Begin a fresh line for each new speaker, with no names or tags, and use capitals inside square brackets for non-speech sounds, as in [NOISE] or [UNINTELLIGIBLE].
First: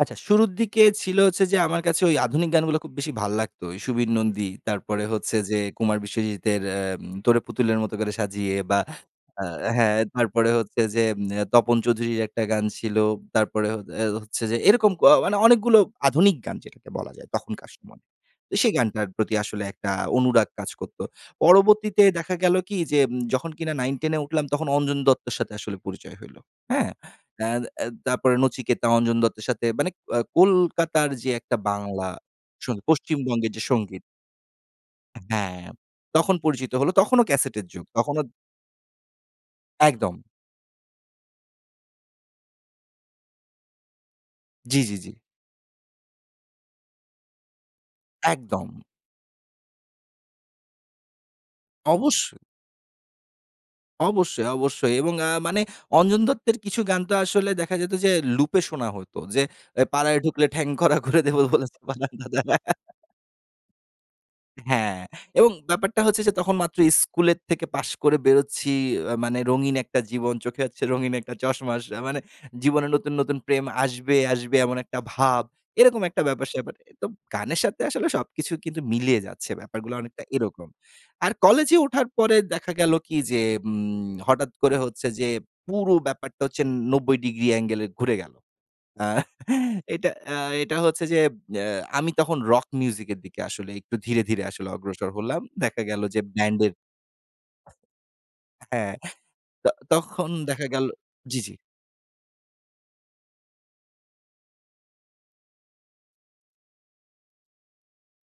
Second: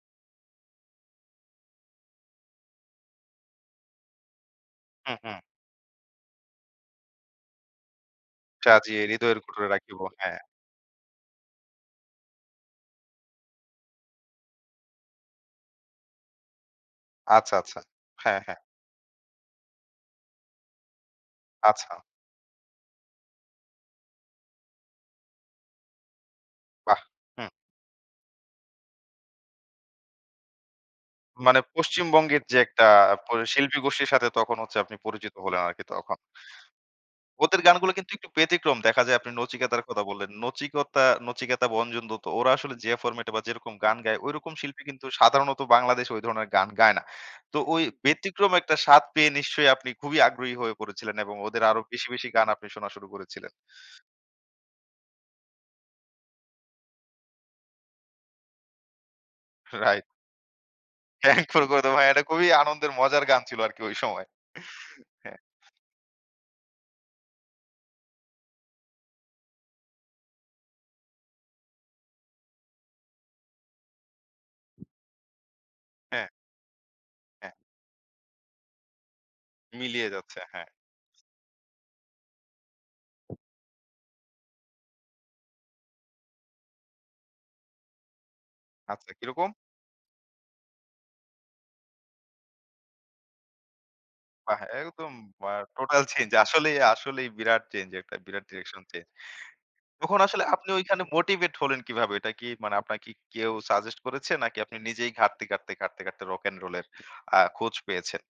আচ্ছা। শুরুর দিকে ছিল হচ্ছে যে আমার কাছে ওই আধুনিক গানগুলো খুব বেশি ভাল লাগতো। সুবীর নন্দী তারপরে
হুম,
হচ্ছে
হুম।
যে কুমার বিশ্বজিতের "তোরে পুতুলের মত করে সাজিয়ে" বা
সাজিয়ে হৃদয়ের কুটুরে
হ্যাঁ,
রাখিব। হ্যাঁ।
তারপরে হচ্ছে যে তপন চৌধুরীর একটা গান ছিল। তারপরে হ আ হচ্ছে যে এরকম ক মানে অনেকগুলো আধুনিক গান যেটাকে বলা যায়
আচ্ছা,
তখনকার
আচ্ছা।
সময়ে।
হ্যাঁ, হ্যাঁ।
সেই গানটার প্রতি আসলে একটা অনুরাগ কাজ করত।
আচ্ছা।
পরবর্তীতে দেখা গেল কি? যে যখন কিনা 9-10 এ উঠলাম তখন অঞ্জন দত্তের সাথে আসলে পরিচয় হইল হ্যাঁ,
বাহ!
আ
হুম।
আ তারপরে নচিকেতা, অঞ্জন দত্তের সাথে মানে আ কলকাতার যে একটা
মানে
বাংলা
পশ্চিমবঙ্গের যে একটা প
পশ্চিমবঙ্গের যে সঙ্গীত।
শিল্পীগোষ্ঠীর সাথে তখন হচ্ছে আপনি পরিচিত হলেন
হ্যাঁ।
আরকি তখন।
তখন পরিচিত হলো তখনও ক্যাসেট
ওদের
এর যুগ।
গানগুলো কিন্তু
তখনো
একটু ব্যতিক্রম দেখা যায় আপনি নচিকতার কথা
একদম।
বললেন। নচিকেতা- নচিকেতা, বঞ্জন দত্ত ওরা আসলে যে ফরমেট এ বা যেরকম গান গায় ঐরকম
জি,
শিল্পী
জি,
কিন্তু
জি।
সাধারণত বাংলাদেশে ঐ ধরনের গান গায় না। তো ওই ব্যতিক্রম
একদম।
একটা স্বাদ পেয়ে নিশ্চয়ই আপনি খুবই আগ্রহী হয়ে পড়েছিলেন এবং ওদের আরো বেশি, বেশি
অবশ্যই।
গান আপনি শোনা শুরু করেছিলেন।
অবশ্যই, অবশ্যই। এবং আ মানে অঞ্জন দত্তের কিছু গান তো আসলে দেখা যেত যে লুপে শোনা হইত। যে এ
রাইট।
পাড়ায় ঢুকলে ঠ্যাং খোরা করে দেব।
'ঠ্যাং খোরা করে
[UNINTELLIGIBLE]
দেব' ভাই এটা খুবই আনন্দের
[LAUGHS]
মজার গান ছিল আরকি ঐ সময়।
হ্যাঁ,
হ্যাঁ।
এবং ব্যাপারটা হচ্ছে যে তখন মাত্র স্কুলের থেকে পাশ করে বেরোচ্ছি আ মানে রঙিন একটা জীবন চোখে হচ্ছে রঙিন একটা চশমা। মানে জীবনে নতুন, নতুন প্রেম আসবে, আসবে এমন একটা ভাব এরকম একটা
হ্যাঁ।
ব্যাপার সেপার। তো
হ্যাঁ।
গানের সাথে আসলে সবকিছু কিন্তু মিলিয়ে যাচ্ছে ব্যাপারগুলো
মিলিয়ে
অনেকটা
যাচ্ছে হ্যাঁ।
এরকম। আর কলেজে ওঠার পরে দেখা গেল কি? যে উম হঠাৎ করে হচ্ছে যে পুরো ব্যাপারটা হচ্ছে ৯০° অ্যাঙ্গলে ঘুরে গেল। আ
আচ্ছা কিরকম?
[CHUCKLES] এটা আ এটা হচ্ছে যে আ আমি তখন রক মিউজিক এর দিকে আসলে একটু ধীরে, ধীরে
বাহ!
আসলে অগ্রসর
একদম
হলাম
আ
দেখা গেল
টোটাল
যে
চেঞ্জ
ব্যান্ডের
আসলেই, আসলেই বিরাট চেঞ্জ একটা বিরাট ডিরেকশন
হ্যাঁ।
চেঞ্জ।
তো
তখন
তখন
আসলে
দেখা
আপনি
গেল
ওইখানে
জি,
মোটিভেট
জি।
হলেন কিভাবে? এটা কি মানে আপনাকে কি কেউ সাজেস্ট করেছে নাকি আপনি নিজেই ঘাটতে, ঘাটতে, ঘাটতে, ঘাটতে রক অ্যান্ড রোল এর আ খোঁজ পেয়েছেন?